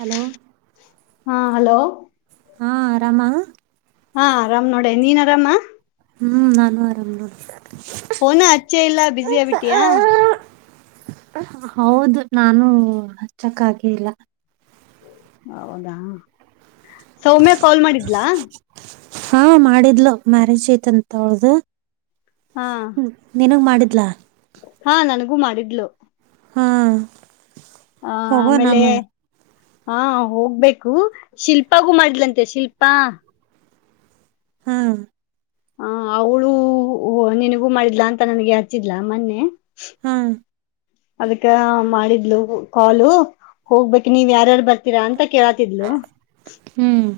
Hello ಹಾ hello ಹಾ ರರಾಮ ಹಾ ಆರಾಮ್ ನೋಡ ನೀನ್ ಆರಾಮ ಹ್ಮ್ ನಾನು ಆರಾಮ್ ನೋಡ್ತನೆ ಫೋನು ಹಚ್ಚ ಇಲ್ಲ ಬಸಿ ಆಬಿಟ್ಟಿಯಾ ಹೌದು ನಾನು ಹಚ್ಚಕ್ಕೆ ಇಲ್ಲ ಹೌದಾ ಸೌಮ್ಯ ಕಾಲ್ ಮಾಡಿದ್ಲಾ ಹಾ ಮಾಡಿದ್ಲು ಮ್ಯಾರೇಜ್ ಐತಂತ ಹೊಳ್ದ ಹಾ ಹ್ಮ ನಿನಗ್ ಮಾಡಿದ ಇ ಹಾ ಹೋಗೋ ಆಮೇಲೆ ನಮ್ಮ ಹಾ ಹೋಗ್ಬೇಕು ಶಿಲ್ಪಾಗೂ ಮಾಡ್ಲಂತೆ ಶಿಲ್ಪಾ ಹ್ಮ್ ಹ ಅವಳೂ ನಿನಗೂ ಮಾಡಿದ್ಲಾ ಅಂತ ನನ್ಗೆ ಹಚ್ಚಿದಿಲ್ಲ ಮೊನ್ನೆ ಹಾ ಅದಕ್ಕ ಮಾಡಿದ್ದ ಕಾಲು ಹೋಗ್ಬೇಕ ನೀವ್ ಯಾರ್ಯಾರು ಬರ್ತೀರಾ ಅಂತ ಕೇಳತಿದ್ಲು ಹ್ಮ್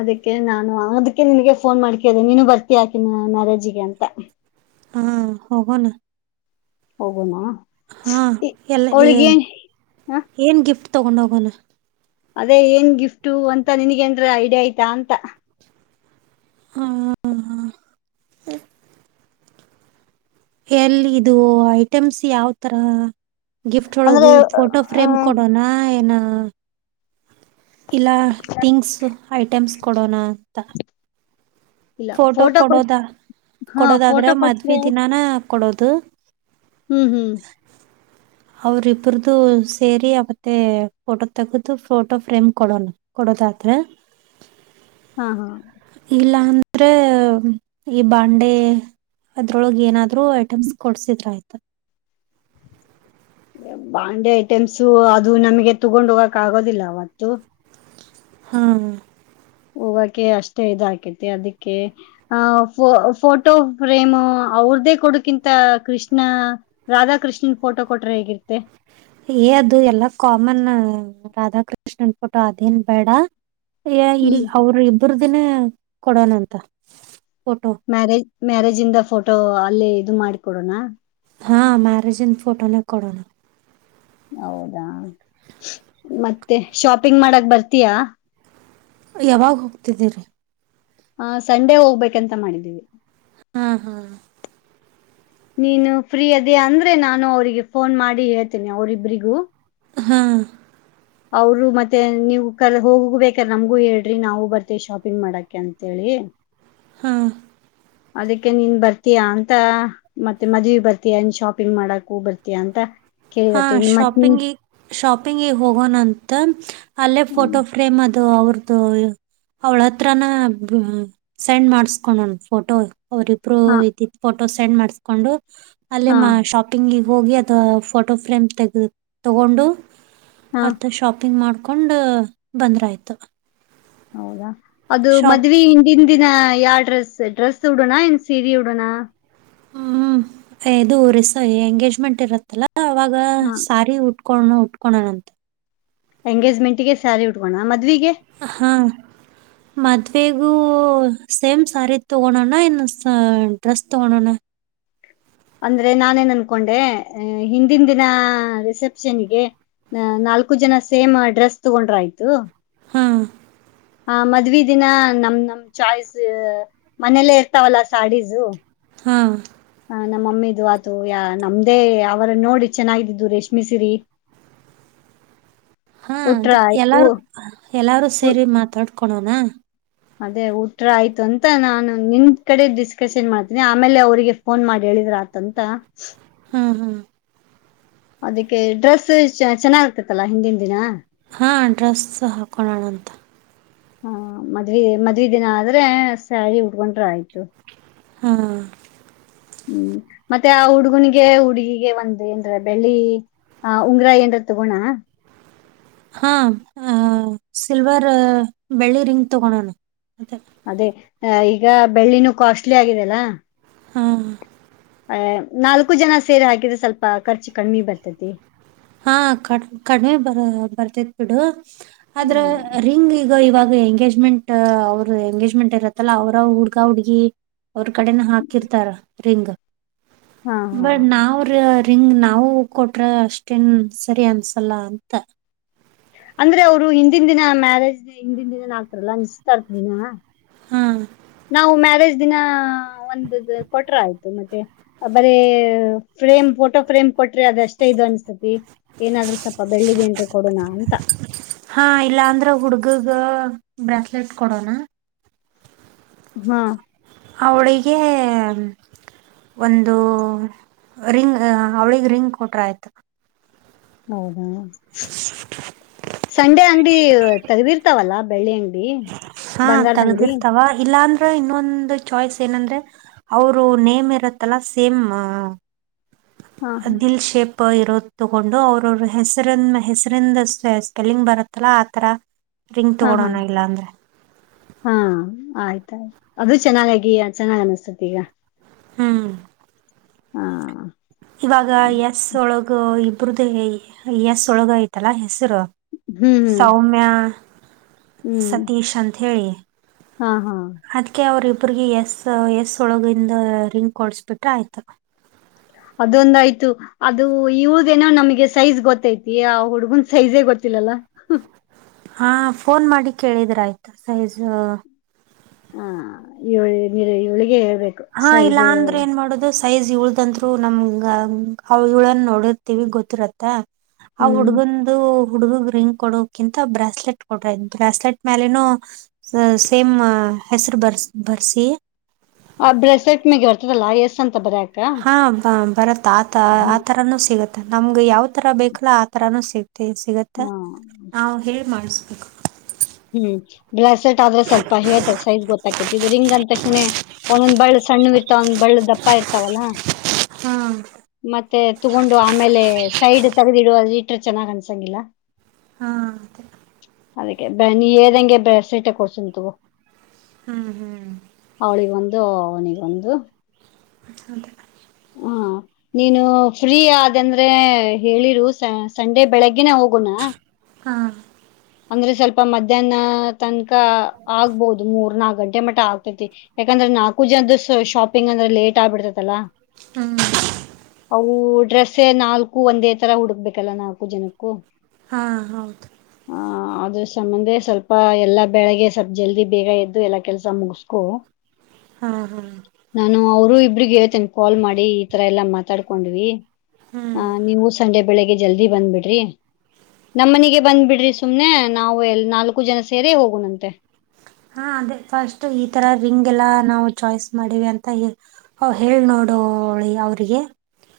ಅದಕ್ಕೆ ನಾನು ಅದಕ್ಕೆ ನಿನಗೆ ಫೋನ್ ಮಾಡ್ಕನೆ ನೀನು ಬರ್ತಿ ಹಾಕ ಮ್ಯಾರೇಜಿಗೆ ಅಂತ ಹಾ ಹೋಗೋಣ ಹೋಗೋಣ ಹಾ ಎಲ್ಲ ಏ ಅವಳಿಗೆ ಹ ಏನ್ ಗಿಫ್ಟ್ ತಗೊಂಡ ಹೋಗೋಣ ಅದೇ ಏನ್ ಗಿಫ್ಟು ಅಂತ ನನ್ಗ ನ್್ರ ಐಡಿಯಾ ಆಯ್ತಾ ಅಂತ ಹಾ ಹಾ ಎಲ್ಲಿ ಇದು ಐಟಮ್ಸ್ ಯಾವತರ ಗಿಫ್ಟ್ ಅಂದ್ರೆ ಒಳಗ ಫೋಟೋ ಆ ಫ್ರೇಮ್ ಕೊಡೋಣ ಏನ ಇಲ್ಲ ಥಿಂಗ್ಸ್ ಐಟಮ್ಸ್ ಕೊಡೋಣ ಅಂತ ಇಲ್ಲ ಫೋಟೋ ಕೊಟ್ ಕೊಡೋದ ಹಾ ಕೊಡೋದಾದ್ರೆ ಫೋಟೋ ಮದ್ವೀ ಕೊಟ್ರೆ ದಿನಾನೇ ಕೊಡೋದು, ಹ್ಮ್ ಹ್ಮ್ ಅವ್ರಿಬ್ರದು ಸೇರಿ ಮತ್ತೆ ಫೋಟೋ ತೆಗೆದು ಫೋಟೋ ಫ್ರೇಮ್ ಕೊಡೋಣ ಕೊಡ ದಾಕುವೆನ್ ಹಾ ಹಾ ತ್ರೆ ಈ ಬಾಂಡೆ ಅದ್ರೊಳಗ್ ಏನಾದ್ರು ಐಟಮ್ಸ್ ಕೊಡ್ಸಿದ್ರೆ ಆಯ್ತಾ. [inaudible] ಬಾಂಡೆ ಐಟೆಮ್ಸು ಅದು ನಮಗೆ ತಗೊಂಡ್ ಹೋಗಕ ಆಗೋದಿಲ್ಲ ಅವತ್ತು. ಹಾ ಹೋಗಕೆ ಅಷ್ಟೇ ಇದಾಕೈತಿ ಅದಕ್ಕೆ ಆ ಫೋಟೋ ಫ್ರೇಮ್. ಅವ್ರ್ದೇ ಕೊಡುಕಿಂತ ಕೃಷ್ಣ ರಾಧಾಕೃಷ್ಣನ್ ಫೋಟೋ ಕೊಟ್ರೆ ಹೇಗಿರ್ತೆ. ಏ ಅದು ಎಲ್ಲಾ ಕಾಮನ್ ರಾಧಾಕೃಷ್ಣನ್ ಫೋಟೋ ಅದೇನ್ ಬೇಡ. ಎ ಹ್ಮ್ ಇಡಿಇಲ್ ಅವ್ರ ಇಬರ್ದಿನ ಕೊಡೋಣಂತ ಫೋಟೋ ಮ್ಯಾರೇಜ್ ಮ್ಯಾರೇಜ್ ಇಂದ ಫೋಟೋ ಅಲ್ಲೇ ಇದು ಮಾಡಿಕೊಡೋಣ. ಹಾ ಮ್ಯಾರೇಜ್ ಇನ್ ಫೋಟೋನ ಕೊಡೋಣ. ಹೌದಾ ಮತ್ತೆ ಶಾಪಿಂಗ್ ಮಾಡಕ್ ಬರ್ತೀಯಾ. ಯಾವಾಗ ಹೋಗ್ತಿದ್ದೀರಿ ಹ ಸಂಡೆ ಹೋಗ್ಬೇಕಂತ ಮಾಡಿದ್ದೀವಿ. ಹಾ ಹಾ ನೀನು ಫ್ರೀ ಅದೇ ಅಂದ್ರೆ ನಾನು ಅವ್ರಿಗೆ ಫೋನ್ ಮಾಡಿ ಹೇಳ್ತೇನಿ ಅವರಿಬ್ರಿಗೂ. ಹ್ಮ ಅವರು ಮತ್ತೆ ನೀವು ಕರೆದು ಹೋಗ ಬೇಕ್ರ ನಮ್ಗೂ ಹೇಳ್ರಿ ನಾವು ಬರ್ತೇವಿ ಶಾಪಿಂಗ್ ಮಾಡಕ ಅಂತೇಳಿ. ಹೇಳಿ ಹ್ಮ್ ಅದಕ್ಕೆ ನೀನ್ ಬರ್ತೀಯಾ ಅಂತ ಮತ್ತೆ ಮದ್ವಿ ಬರ್ತಯಾ ನೀನ್ ಶಾಪಿಂಗ್ ಮಾಡಕೂ ಬರ್ತಯಾ ಅಂತ. ಹಾ ಕೇಳಿದತ್ತೆ ಇನ್ ಮತ್ತೆ ಶಾಪಿಂಗಿ ಶಾಪಿಂಗಿಗೆ ಹೋಗೋಣಂತ ಅಲ್ಲೇ ಫೋಟೋ ಫ್ರೇಮ್ ಅದ ದು ಅವ್ರದುು ಅವ್ಳ ಹತ್ರನ ಸೆಂಡ್ ಮಾಡಸ್ಕೊಂಡನ್ ಫೋಟೋ. ಅವರಿಬ್ರು ಹಾ ಇದಿದ್ದು ಫೋಟೋ ಸೆಂಡ್ ಮಾಡಸ್ಕೊಂಡು ಅಲ್ಲಿ ಹಾ ಶಾಪಿಂಗಿಗೆ ಹೋಗಿ ಅದು ಫೋಟೋ ಫ್ರೇಮ್ ತೆಗ ತಗೊಂಡು ಹಾ ಅಥ ಶಾಪಿಂಗ್ ಮಾಡ್ ಕೊಂಡ್ ಬಂದ್ರು ಆಯ್ತು. ಹೌದಾ ಅದು ಮದ್ವಿ ಹಿಂದಿನ ದಿನ ಯಾವ ಡ್ರೆಸ್ ಡ್ರೆಸ್ ಉಡೋಣ ಇನ್ ಸೀರಿ ಉಡೋಣ. ಹ್ಮ್ ಇದು ರಿಸ ಎಂಗೇಜ್ಮೆಂಟ್ ಇರತ್ತಲ್ಲ ಅವಾಗ ಹಾ ಸಾರಿ ಉಟ್. ಕಣೋ ಉಟ್ಕೋಣ ನಂತ. ಎಂಗೇಜ್ಮೆಂಟ್ ಗೆ ಸ್ಯಾರಿ ಉಟ್ಕೋಣ ಮ ಹ ಹಾ ಮದ್ವವೆ. ಹೂ ಓ, ಸೇಮ್ ಸ್ಯಾರಿ ತಗೋಣಣ ಇನ್ನು ಡ್ರೆಸ್ ತಗೋಣಣ್ಣ. ಅಂದ್ರೆ ನಾನೇನ್ ಅನ್ಕೊಂಡೆ ಹಿಂದಿಂದಿನ ರಿಸೆಪ್ಷನ್ಗೆ. ನಾಲ್ಕು ಜನ ಸೇಮ್ ಡ್ರೆಸ್ ತಗೊಂಡ್ರ್ ಆಯ್ತು. ಹಾ ಹ ಮದ್ವಿ ದಿನ ನಮ್ ನಮ್ ಚಾಯ್ಸ್ ಮನೇಲ್ಲೇ ಇರ್ತಾವಲ್ಲ ಸಾಡೀಸು. ಹಾ ನಮ್ಮಮ್ಮಿದು ಆತು ಯ ನಮ್ದೇ ಅವರ ನೋಡಿ ಚೆನ್ನಾಗಿದ್ದಿದ್ದು ರೇಷ್ಮ ಸಿರಿ. [inaudible] ಹಾ ಅದೇ ಎಲ್ಲಾರು ಎಲ್ಲಾರೂ ಉ- ಸೇರಿ ಮಾತಾಡ್ಕಳೋಣ. ಅದೇ ಊಟ್ರ ಆಯ್ತು ಅಂತ ನಾನು ನಿನ್ ಕಡೆ ಡಿಸ್ಕಷನ್ ಮಾಡ್ತೀನಿ ಆಮೇಲೆ ಅವರಿಗೆ ಫೋನ್ ಮಾಡ ಹೇಳಿ. ಇದರ್ ಆತಂತ, ಹ್ಮು ಹ್ಮೂ ಅದಕ್ಕೆ ಡ್ರೆಸ್ ಚೆನ್ನಾಗ ಆಗ್ತತ್ತಲ್ಲಾ ಹಿಂದಿನ ದಿನ. ಹಾ ಅಡ್ರೆಸ್ ಸಹ ಕಣ ಆಾಣಂತ. ಹಾ ಮದ್ ಮದ್ೆ ದಿನ ಆದ್ರೆ ಸ್ಯಾರಿ ಉಡ್ಕೊಂಡ್ರ ಆಯ್ತು. ಹಾ. ಹ್ಮ್ ಮತ್ತೆ ಆ ಹುಡುಗುನಿಗೆ ಹುಡುಗಿಗೆ ಒಂದ ಏನ್ರ ಬೆಳ್ಳಿ. ಹ ಉಂಗ್ರಾಯ್ನ್ ತಗೋಣಾ. ಹಾ ಸಿಲ್ವರ್ ಬೆಳ್ಳಿ ರರಿಂಗ್ ತಗೋೊಂಡೋಣ. ಅದೇ ಈಗ ಬೆಳ್ಳಿನೂ ಕಾಸ್ಟ್ಲಿ ಆಗಿದೆಲ್ಲ. ಹಾ. ಅಹ ನಾಲ್ಕು ಜನ ಸೇರಿ ಹಾಕಿದ್ರೆ ಸ್ವಲ್ಪ ಖರ್ಚು ಕಡಿಿ ಬರ್ತತಿ. ಹಾ ಕ ಕಡಿಮೆ ಬ ಬರ್ತೇತ್ ಬಿಡು ಆದದ್ರ ಹ ರಿಂಗ್ ಈಗ ಇವಾಗ. ಎಂಗೇಜ್ಮೆಂಟ್ ಅವ್ರ ಎಂಗೇಜ್ಮೆಂಟ್ ಇರತ್ತಲ್ಲಾ ಅವ್ರ ಹುಡ್ಗ ಹುಡ್ಗಿ. ಅವ್ರ ಕಡೆನ ಹಾಕಿರ್ತಾರ ರಿಂಗ್. ಹಾ ಹಾ ಬಟ್ ನಾವ್ರ ರಿಂಗ್ ನಾವವು ಕೊಟ್ರ ಅಷ್ಟ. ಸರಿ ಅನ್ಸಲ್ಲ ಅಂತ. ಅಂದ್ರೆ ಅವ್ರು ಹಿಂದಿನ ದಿನಾ ಮ್ಯಾರೇಜ್ ಹಿಂದಿನ ದಿನನ ಆಗ್ತಾರಲ್ಲಾ ನಿಶ್ಿತ ಇರ್ತ ದಿನಾ. ಹಾಂ. ನಾವು ಮ್ಯಾರೇಜ್ ದಿನ ಒಂದು ಕೊಟ್ರ ಆಯ್ತು ಮತ್ತೆ ಬರೇ. ಫ್ರೇಮ್ ಫೋಟೋ ಫ್ರೇಮ್ ಕೊಟ್ರೆ ಅದ ಅಷ್ಟೇ ಇದು ಅನ್ಸ್ತತಿ ಏನಾದ್ರು ಸ್ವಲ್ಪ ಬೆಳ್ಳಿದೇನ್ಿ ಕೊಡೋಣ ಅಂತ. ಹಾ ಇಲ್ಲ ಅಂದ್ರೆ ಹುಡ್ಗಗ ಬ್ರೇಸ್ಲೆಟ್ ಕೊಡೋಣ. ಹಾ. ಅವಳಿಗೆ. ಒಂದು ರಿಂಗ್ ಅವಳಗ್ ರಿಂಗ್ ಕೊಟ್ರ ಆಯ್ತು. ಹೌದಾ ಸಂಡೆ ಅಂಗಡಿ ತೆಗ್ದಿರ್ತಾವಲ್ಲಾ ಬೆಳ್ಳಿ ಅಂಗಡಿ. ಹಾ ಬಂಗಾರದ ಅಂಗಡಿ ತಗ್ದಿಿಸ್ತಾವ ಇಲ್ಲ ಅಂದ. ಇನ್ನೊಂದು ಚಾಯ್ಸ್ ಏನಂದ್ರೆ ಅವರು ನೇಮ್ ಇರುತ್ತಲ್ಲಾ ಸೇಮ್. ಹಾ ಆದದಿಲ್ ಶೇಪ್. ಇರೋ ತಗೊಂಡು ಅವ್ರ ಹೆಸರಿ ಹೆಸರಿಂದ ಸ್ಪೆಲ್ಲಿಂಗ್ ಬರುತ್ತಲ್ಲಾ ಆತರ. ರಿಂಗ್ ಹಾ ಹಾ ತಗೊಳೋಣ ಇಲ್ಲಾಂದ್ರೆ ಹಾ ಆಯ್ತು. ಅದು ಚೆನ್ನಾಗಾಗಿ ಚೆನ್ನಾಗ್ ಅನಸ್ತತಿ ಈಗ. ಹ್ಮ್. ಹಾ. ಇವಾಗ ಅದೇ ಎಸ್ ಒಳಗ ಇಬ್ರ್ದೇ ಎಸ್ ಒಳಗ ಐ್ತಲ್ಲಾ. ಹೆಸರು ಹ್ಮ್ ಸೌಮ್ಯ ಹ್ಮ್ ಹ್ಮ್ ಸತೀಶ್ ಅಂತ ಹೇಳಿ. ಹಾ ಹಾ ಅದಕ್ಕೆ ಅವ್ರ ಇ. ಬ್ರಿಗೆ ಎಸ್ ಎಸ್ ಒಳಗಿಂದ ರಿಂಗ್ ಕೊಡಿಸ್ಬಿಟ್ರೆ ಆಯ್ತು. ಅದೊಂದಯ್ತು ಅದು ಇವಳದೇನೋ ನಮ್ಗೆ ಸೈಜ್ ಗೊತ್ತೈತಿ ಆ ಹುಡುಗನ್ ಸೈಜೇ ಗೊತ್ತತಿ. ಲ್ಲ. ಹಾ ಫೋನ್ ಮಾಡಿ ಕೇಳಿದ್ರ ಆಯ್ತಾ ಸೈಜ್. ಹಾ ಈಳಿ ನೀ ಈ ಹಳಿಗೆ. ಹಾ ಇಲ್ಲ ಅಂದ್ರೆ ಏನ್ ಮಾಡುದು. ಸೈಜ್ ಇಳ್ದಂದರು ನಮ್ಗೆ ಇಳನ್ ನೋಡಿರ್ತಿೀವಿ ಗೊತ್ತಿರತ್ತ. ಆ ಹ್ಮ್ ಹುಡ್ಗಂದು. ಹುಡ್ಗಗ್ ರಿಂಗ್ ಕೊಡೋಕಿಂತ ಬ್ರಾಸ್ಲೆಟ್ ಕೊಡ್ರ ಬ್ರೆಸ್ಲೆಟ್ ಮೇಲೆನುೂ. ಸೇಮ್ ಹೆಸರು ಬರ್ಸ ಬರ್ಸಿ. ಆ ಬ್ರೆಸೆಟ್ ಮ ಬರ್ತದಲ್ಲಾ ಎಸ್ ಅಂತ. ಬರಯಕ ಹಾ ಬ ಬರತ್ತ ಆತ ಹ್ಮ್ ಆತರಾನೂ ಸಿಗತ್ೆ. ನಮ್ಗೆ ಯಾವ್ ತರ ಬೇಕಲ ಆ ತರಾನು ಸಿಗ್ತಿ ಸಿಗತ್ತಾ ಹಾ ನಾ್ ಹ ಮಾಡ. ಹ. ಹ್ಮ್. ಬ್ಲಾಸ್ಟ್ ಆದ್ರೆ ಸ್ವಲ್ಪ ಹೇಳ್ತಾರೆ ಸೈಜ ಗೊತ್ತಾಕೈತಿ ಇದು ರಿಂಗ್ ಅ ತಕ್ಷಣ ಒಂದೊಂದ ಬಳ್ಳ ಸಣ್ಣ ಇರ್ತ ಒಂದ್ ಬ [unintelligible] ಒಳ್ಳ ದಪ್ಪ ಇರ್ತಾವಲ್ಲ [unintelligible] ಹಾ ಮತ್ತೆ ತಗೊಂಡು ಆಮೇಲೆ ಸೈಡ್ ತಗದಿಡು ಅದ ಇಟ್ರ ಚೆನ್ನಾಗ್ ಅನ್ಸಂಗಿಲ್ಲ [unintelligible] ಹಾ [unintelligible] ಅದಕ್ಕೆ ನೀ ಎಳ್ದಂಗೆ ಬಸೈಟ ಕೊಡ್ಸಂತ [unintelligible] ಹ್ಮ್ ಹ್ಮ್ [unintelligible] ಲೋ ನೀಗೊಂದು [unintelligible] ಅಂತ [unintelligible] ಹಾ [unintelligible] ನೀನು ಫ್ರೀ ಅಂದ್ರೆ ಹೇಳಿರು ಸ ಸಂಡೆ ಬೆಳಗ್ಗನೆೇ ಹೋಗೋಣ [unintelligible] ಹಾ. ಅಂದ್ರೆ ಸ್ವಲ್ಪ ಮಧ್ಯಾಹ್ನ ತನಕ ಆಗ್ಬಹುದು ಮೂರ್ ನಾಲ್ ಗಂಟೆ ಮ [unintelligible] ಆಗ್ತೈತಿ ಯಾಕಂದ್ರೆ ನಾಲ್ಕು ಜನ ಅ ಶಾಪಿಂಗ್ ಅಂದ್ರೆ ಲೇಟ್ ಆಬಡ್ತೈತಿ. [unintelligible] ದಲ್ಲ ಹ್ಮ್ [unintelligible] ಅವು ಡ್ರೆಸ್ಸ ನಾಲ್ಕು ಒಂದೇ ತರ ಹುಡುಕ್ಬೇಕಲ್ಲ ನಾಲ್ಕು ಜನಕ್ಕೂ [unintelligible] ಹಾ ಹೌದು [unintelligible] ಆಹ ಅದ್ರ ಸಂಬಂಧ ಸ್ವಲ್ಪ ಎಲ್ಲಾ ಬೆಳೆಗೆ ಸ್ವಲ್ಪ ಜಲ್ದಿ ಬೇಗ ಎದ್ದು ಎಲ್ಲಾ ಕೆಲ್ಸ ಮುಗಸ್ಕು ಹಾ ಹಾ [unintelligible] ನಾನು ಅವರು [unintelligible] ಇಗೆ ಹೇಳ್ತನಿ ಕಾಲ್ ಮಾಡಿ ಈ ತರ ಎಲ್ಲಾ ಮಾತಾಡ್ಕೊಂಡ್ವಿ ಆ ಹ್ಮ್ ನೀವು ಸಂಡೆ ಬೆಳಿಗ್ಗೆ [unintelligible] ಜಲ್ದಿ ಬಂದ್ಬಿಡ್ರಿ ನಮ್ಮನಿಗೆ ಬಂದ್ ಬಿಡ್ರಿ [unintelligible] ಸುಮ್ನೆ ನಾವು ಎಲ್ ನಾಲ್ಕು ಜನ ಸೇರೆ ಹೋಗುಣಂತೆ [unintelligible] ಹಾ ಅದೇ ಫಸ್ಟ್ ಈ ತರ ಇಂಗ್ ಎಲ್ಲಾ ನಾವು ಚಾಯ್ಸ್ ಮಾಡಿವಿ ಅಂತ ಹೇಳ ನೋಡ [unintelligible] ಡೋಳಿ ಅವರಿಗೆ [unintelligible]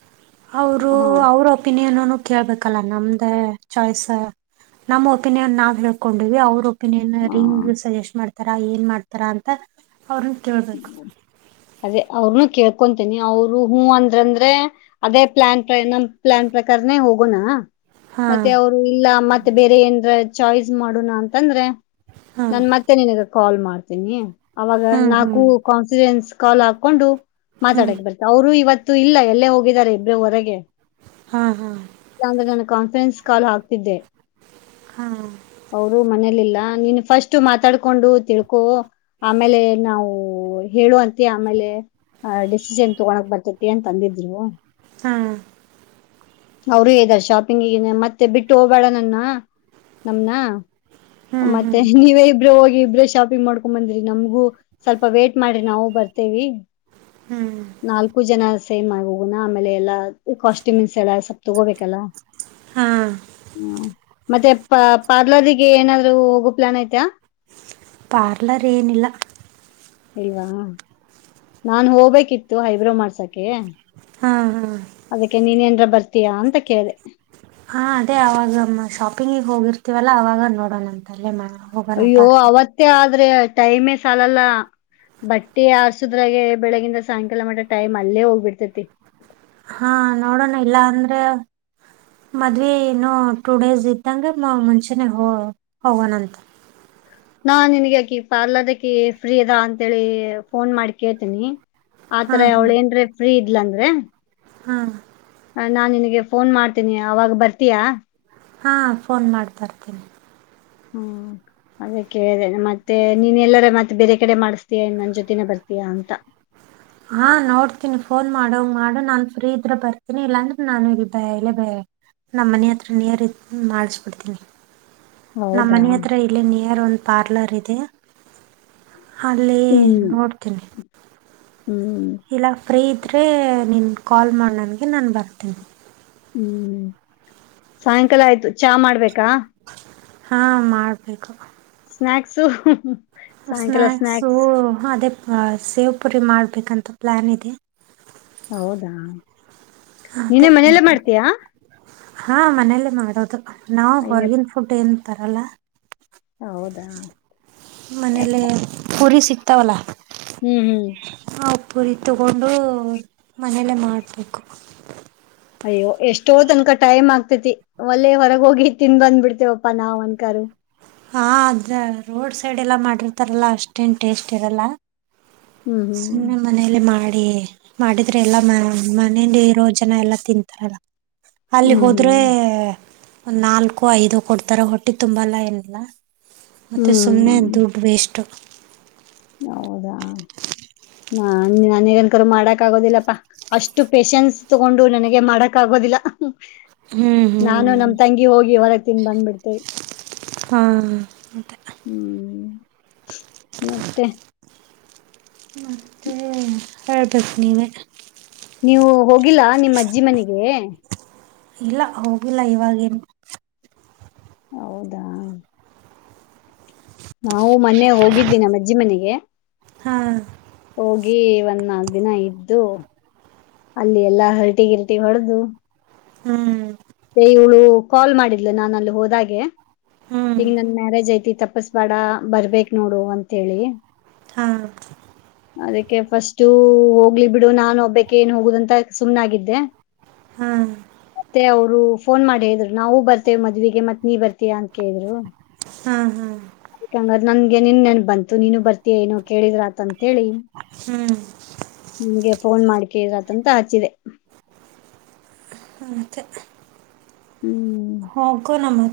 ಅವರು ಹಾ ಅವ್ರ ಒಪಿನಿಯನ್ನು ಕೇಳ್ಬಕು [unintelligible] ಲ್ಲ ನಮ್ದ ಚಾಯ್ಸ್ ನಮ ಒಪಿನಿಯನ್ ನಾವ್ ಹೇಳ್ಕೊಂಡಿವವಿ ಅವರು [unintelligible] ನ್ನೇ ಆ ರಿಂಗ್ ಸಜೆಸ್ಟ್ ಮಾಡ್ತಾರ ಏನ್ ಮಾಡ್ತಾರಾ ಅಂತ ಅವ್ರನ್ನ ಕೇಳ್ಬೇಕು [unintelligible] ಅದೇ ಅವ್ರನು ಕೇಳ್ಕೊಂತೀನಿ ಅವ್ರು ಹ್ಞೂ ಅಂದ್ರ ಅಂದ್ರೆ ಅದೇ ಪ್ಲಾನ್ ಪ್ರ ನಮ್ ಪ್ಲಾನ್ ಪ್ರಕಾರ [unintelligible] ಹೋಗೋಣ ಹಾ [unintelligible] ಮತ್ತೆ ಅವರು ಇಲ್ಲ ಮತ್ತೆ ಬೇರೆ ಏಂದ್ರ ಚಾಯ್ಸ್ ಮಾಡುಣ ಅಂತಂದ್ರೆ [unintelligible] ಹಾ ನನ್ ಮತ್ತೆ ನಿನ್ಗ ಕಾಲ್ ಮಾಡ್ತೀನಿ ಅವಾಗ ಹ್ಮ್ ನಾಕು ಹ್ಮ್ ಕಾನ್ಸಿಡೆನ್ಸ್ [unintelligible] ಕಾಲ್ ಹಾಕೊಂಡು ಹ್ಮ್ ಮಾತಾಡಕ್ಕೆ ಬರ್ತಾರೆ ಅವರು ಇವತ್ತು ಇಲ್ಲ ಎಲ್ಲೇ ಹೋಗಿದ್ದಾರೆ ಇಬ್ರ ಹೊರಗೆ [unintelligible] ಹಾ ಹಾ [unintelligible] ಚಂದ ಜನ ಕಾನ್ಫರೆನ್ಸ್ ಕಾಲ್ ಹಾಕ [unintelligible] ಇದ್ದೆ ಹಾ [unintelligible] ಅವರು ಮನೇೆಯಲ್ಲಿಲ್ಲ [unintelligible] ನೀನ್ ಫಸ್ಟ್ ಮಾತಾಡ್ಕೊಂಡು ತಿಳ್ಕೋ ಆಮೇಲೆ ನಾವು [unintelligible] ಹೇಳುವಂತಿ ಆಮೇಲೆ ಡಿಸಿಷನ್ ತಗೋಳಕ್ ಬರ್ತತಿ ಅಂತ ಅಂದಿದ್ರು [unintelligible] ಹಾ [unintelligible] ಅವರು ಇದ್ದಾರೆ ಶಾಪಿಂಗೆ ಮತ್ತೆ ಬಿಟ್ಟು ಹೋಗಬೇಡ ನನ್ನ ನಮನ [unintelligible] ಹ್ಮ್ ಮತ್ತೆ ಹ್ಮ್ ನೀವೇ [unintelligible] ಇಬ್ರ ಹೋಗಿ ಇಬ್ರ ಶಾಪಿಂಗ್ ಮಾಡ್ಕೊ ಬಂದ್ರಿ ನಮ್ಗೂ ಸ್ವಲ್ಪ ವೇಟ್ ಮಾಡ್ರಿ ನಾವು ಬರ್ತೇವಿ [unintelligible] ಹ್ಮ್ ನಾಲ್ಕು ಜನ ಸೇಮ್ ಆಗೋಗಣ ಆಮೇಲೆ ಎಲ್ಲಾ [unintelligible] ಕಾಸ್ಟ್ಯೂಮ್ ಇನ್ಸ್ ಎಲ್ಲ ಸೊಪ್ಪ ತಗೋಬೇಕಲ್ಲ ಹಾ ಹ್ಮ [unintelligible] ಮತ್ತೆ ಪ ಪಾರ್ಲರ್ಗೆ ಏನಾದ್ರು ಹೋಗೋ ಪ್ಲಾನ್ ಐತ [unintelligible] ಪಾರ್ಲರ್ ಏನಿಲ್ಲ [unintelligible] ಇಲ್ವಾ ನಾನ್ ಹೋಗ್ಬೇಕಿತ್ತು ಐಬ್ರೋ ಮಾಡ್ಸಕೆ [unintelligible] ಹಾ ಹಾ ಅದಕ್ಕೆ ನೀನ್ನ ಬರ್ತೀಯಾ ಅಂತ ಕೇಳ್ದೇ [unintelligible] ಹಾ ಅದೇ ಅವಾಗಮ್ಮ ಶಾಪಿಂಗಗ್ ಹೋಗಿರ್ತೀವಲ್ಲ ಅವಾಗ ನೋಡೋಣ ಅಂತ ಅಲ್ಲೇ ಮಾಡ [unintelligible] ಅಯ್ಯೋ ಅವತ್ತೇ ಆದ್ರೆ ಟೈಮೇ ಸಾಲಲ್ಲ [unintelligible] ಬಟ್ಟೆ ಆರ್ಸುದ್ರಾಗೆ ಬೆಳಗಿಂದ ಸಾಯಂಕಾಲ ಮಟ ಟೈಮ್ ಅಲ್ಲೇ ಹೋಗ್ಬಿಡ್ತೇತಿ [unintelligible] ಹಾ ನೋಡೋಣ ಇಲ್ಲಾ ಅಂದ್ರೆ [unintelligible] ಮದ್ವೆ ಇನ್ನೂ ಟೂ ಡೇಸ್ ಇದ್ದಂಗೆ ಮುಂಚೆನೇ ಹ ಹೋಗೋಣಂತ [unintelligible] ನಾ ನಿನ್ಗಕಿ ಪಾರ್ಲರ್ ಅಕಿ ಫ್ರೀ ಅದಾ ಅಂತೇಳಿ ಫೋನ್ ಮಾಡಿ ಕೇಳ್ತೀನಿ [unintelligible] ಆತರ ಹಾಂ ಅವಳೇಏನ್ರಾ ಫ್ರೀ ಇದ್ಲ ಅಂದ್ರೆ. [unintelligible] ಹ್ಮ್ [unintelligible] ನಾನ್ ನಿನಗೆ ಫೋನ್ ಮಾಡ್ತೀನಿ ಅವಾಗ ಬರ್ತೀಯಾ [unintelligible] ಹಾ ಫೋನ್ ಮಾಡ್ತಾರ್ತೀನಿ ಹ್ಮ್ ಅದಕ್ಕೆೇಳ ಮತ್ತೆ ನೀನ್ ಎಲ್ಲರ ಮತ್ತೆ ಬೇರೆ ಕಡೆ ಮಾಡಿಸಸ್ತೀಯ ನನ್ ಜೊತನೆೇ ಬರ್ತೀ ಯ ಅಂತ [unintelligible] ಹಾ ನೋಡ್ತೀನಿ ಫೋನ್ ಮಾಡು ಮಾಡು ನಾನ್ ಫ್ರೀ ಇದ್ರ ಬರ್ತೀನಿ ಇಲ್ಲಾಂದ್ರೆ ನಾನು ಬ ಇಲ್ಲ ಬ. ನಮ್ಮ ಮನೆ ಹತ್ರನೇ ಮಾಡಿಸಬಿಡ್ತೀನಿ ನಮ್ಮ ಹೌದಾ ಮನೆ ಹತ್ರ ಇಲ್ಲಿ ನಿಯರ್ ಒಂದು ಪಾರ್ಲರ್ ಇದೆ ಅಲ್ಲಿ ಹ್ಮ್ ನೋಡ್ತೀನಿ [unintelligible] ಹ್ಮ್ ಇಲ್ಲ ಫ್ರೀ ಇದ್ದ್ರರೆ ನಿನು ಕಾಲ್ ಮಾಡ ನನಗೆ ನಾನ್ ಬರ್ತೀನಿ. ಹ್ಮ್ ಸಾಯಂಕಾಲ ಆಯ್ತು ಚಾ ಮಾಡ್ಬೇಕಾ. ಹಾ ಮಾಡ್ಬೇಕು. [unintelligible] ಸ್ನಾಕ್ಸು. [inaudible] ಸ್ನ್ಯಾಕ್ಸು ಅದೇ ಸೇವ್ ಪುರಿ ಮಾಡ್ಬೇಕಂತ ಪ್ಲಾನ್ ಇದೆ. ಹೌದಾ ನೀನೇ ಮನೆಯಲ್ಲ ಮಾಡ್ತೀಯಾ. ಹಾ ಮನೇಲಿ ಮಾಡೋದು ನಾವವು ಅಯ್ಯಪ್ಪ ಹೊರಗಿನ ಫುಡ್ ಏನ್ ತರಲ್ಲ. ಹೌದಾ. ಮನೇಲೆ ಯಪ್ಪ ಕುರಿ ಸಿಕ್ತಾವಲ್ಲ. ಹ್ಮ್ ಹ್ಮ್. ಆ ಪುರಿ ತಗೊಂಡು ಮನೆಯಲ್ಲೇ ಮಾಡಬೇಕು. ಅಯ್ಯೋ ಎಷ್ಟೋ ತನಕ ಟೈಮ್ ಆಗ್ತೇತಿ ಒಲ್ಲೆ ಹೊರಗೋಗಿ ತಿನ್ ಬಂದ್ಬ ಬಿಡ್ತೇವಪ್ಪಾ ನಾವ್ ಅನ್ಕಾರ. ಹಾ ಅದ ರೋಡ್ ಸೈಡ್ ಎಲ್ಲ ಮಾಡಿರ್ತಾರಲ್ಲ ಅಷ್ಟೇನ್ ಟೇಸ್ಟ್ ಇರಲ್ಲ. ಹ್ಮ್ ಸುಮ್ನೇ ಮನೇಲ್ಲ ಮಾಡ. ಮಾಡಿದ್ರೆ ಎಲ್ಲಾ ಮನೇಲಿ ರೋ ಜನ ಎಲ್ಲಾ ತಿಂತಾರೆಲ್ಲ. ಅಲ್ಲಿ ಹ್ಮ್ ಹೋದ್ರೆ ಹ್ಮ್ ಒಂದುನಾಲ್ಕು ಐದು ಕೊಡ್ತಾರ ಹೊಟ್ಟಿ ತುಂಬಲ್ಲ ಏನಿಲ್ಲ. ಮತ್ತೆ ಹ್ಮ್ ಸುಮ್ಮನೆ ಹ್ಮ್ ದುಡ್ ವೇಸ್ಟ್. ಹೌದಾ. ಹಾ ನಾನಗನ್ಕ ಮಾಡಕ್ ಆಗೋದಿಲ್ಲಪ್ಪಾ ಅಷ್ಟು ಪೇಶನ್ಸ್ ತಗೊಂಡು ನನಗೆ ಮಾಡಕ್ ಆಗ. ದಿಲ್ಲ ಹ್ಮ್ ನಾನು ನಮ ಹ್ಮ್ ತಂಗಿ ಹೋಗಿ ಹೊರಗೆ ತಿಿಂದ ಬಂದ್ಬಿಡ್ತೇವಿ. ಹಾ [unintelligible] ಹ್ಮ್ ಮತ್ತೆ. ಮತ್ತೆ ಹೇಳ್ಬೇಕು ನೀವೇ. ನೀವು ಹೋಗಿಲ್ಲಾ ನಿಮ್ಮ ಅಜ್ಜಿ ಮನೆಗೆ. ಇಲ್ಲ ಹೋಗಿಲ್ಲ ಇವಾಗೇನು. ಹೌದಾ. ನಾವು ಮೊನ್ನೆ ಹೋಗಿದ್ವಿ ನಮ್ಮ ಅಜ್ಜಿ ಮನೆಗೆ. ಹಾ ಹೋಗಿ ಒಂದ್ ನಾಲ್ಕ ದಿನ ಇದ್ದು ಅಲ್ಲಿ ಎಲ್ಲಾ ಹರಟಿ ಗಿರ್ಟಿ ಹೊಡೆದು. ಹ್ಮ್. ಮತ್ತೆ ಇವಳು ಕಾಲ್ ಮಾಡಿದ್ಲು ನಾನು ಅಲ್ಲಿ ಹೋದಾಗೆ ಹ್ಮ್ ಈಗ ನನ್ ಮ್ಯಾರೇಜ್ ಐತಿ ತಪಸ್ಬೇಡ ಬರ್ಬೇಕ ನೋಡು ಅಂತ ಹೇಳಿ. ಹಾ ಹ [inaudible] ಅದಕ್ಕೆ ಫಸ್ಟು ಹೋಗ್ಲಿ ಬಿಡು ನಾನು ಒಬ್ಬಕ್ಕೆ ಏನ್ ಹೋಗುದಂತ ಸುಮ್ನಾಗಿದ್ದೆ. ಹ್ಮ್. ಮತ್ತೆ ಅವ್ರು ಫೋನ್ ಮಾಡಿ ಹೇಳಿದ್ರು ನಾವವು ಬರ್ತೇವಿ ಮದ್ವಿಗೆ ಮತ್ ನೀ ಬರ್ತೀಯ ಅಂತ ಕೇಳಿದ್ರು. ಹ್ಮ್ ಹ್ಮ್. ಅಕಂಗ ನನ್ಗೆ ನಿನ್ ನನ್ ಬಂತು ನೀನು ಬರ್ತಯ ಏನೋ ಕೇಳಿದ್ರ ಆತ ಅಂತ ಹೇಳಿ. ಹ್ಮ್. ನಿನ್ಗೆ ಫೋನ್ ಮಾಡ್ ಕೇಳರತಂತ ಹಚ್ಚಿದೆ. ಹ್ಮ್. ಹೋಗ ನಮ್ಮ.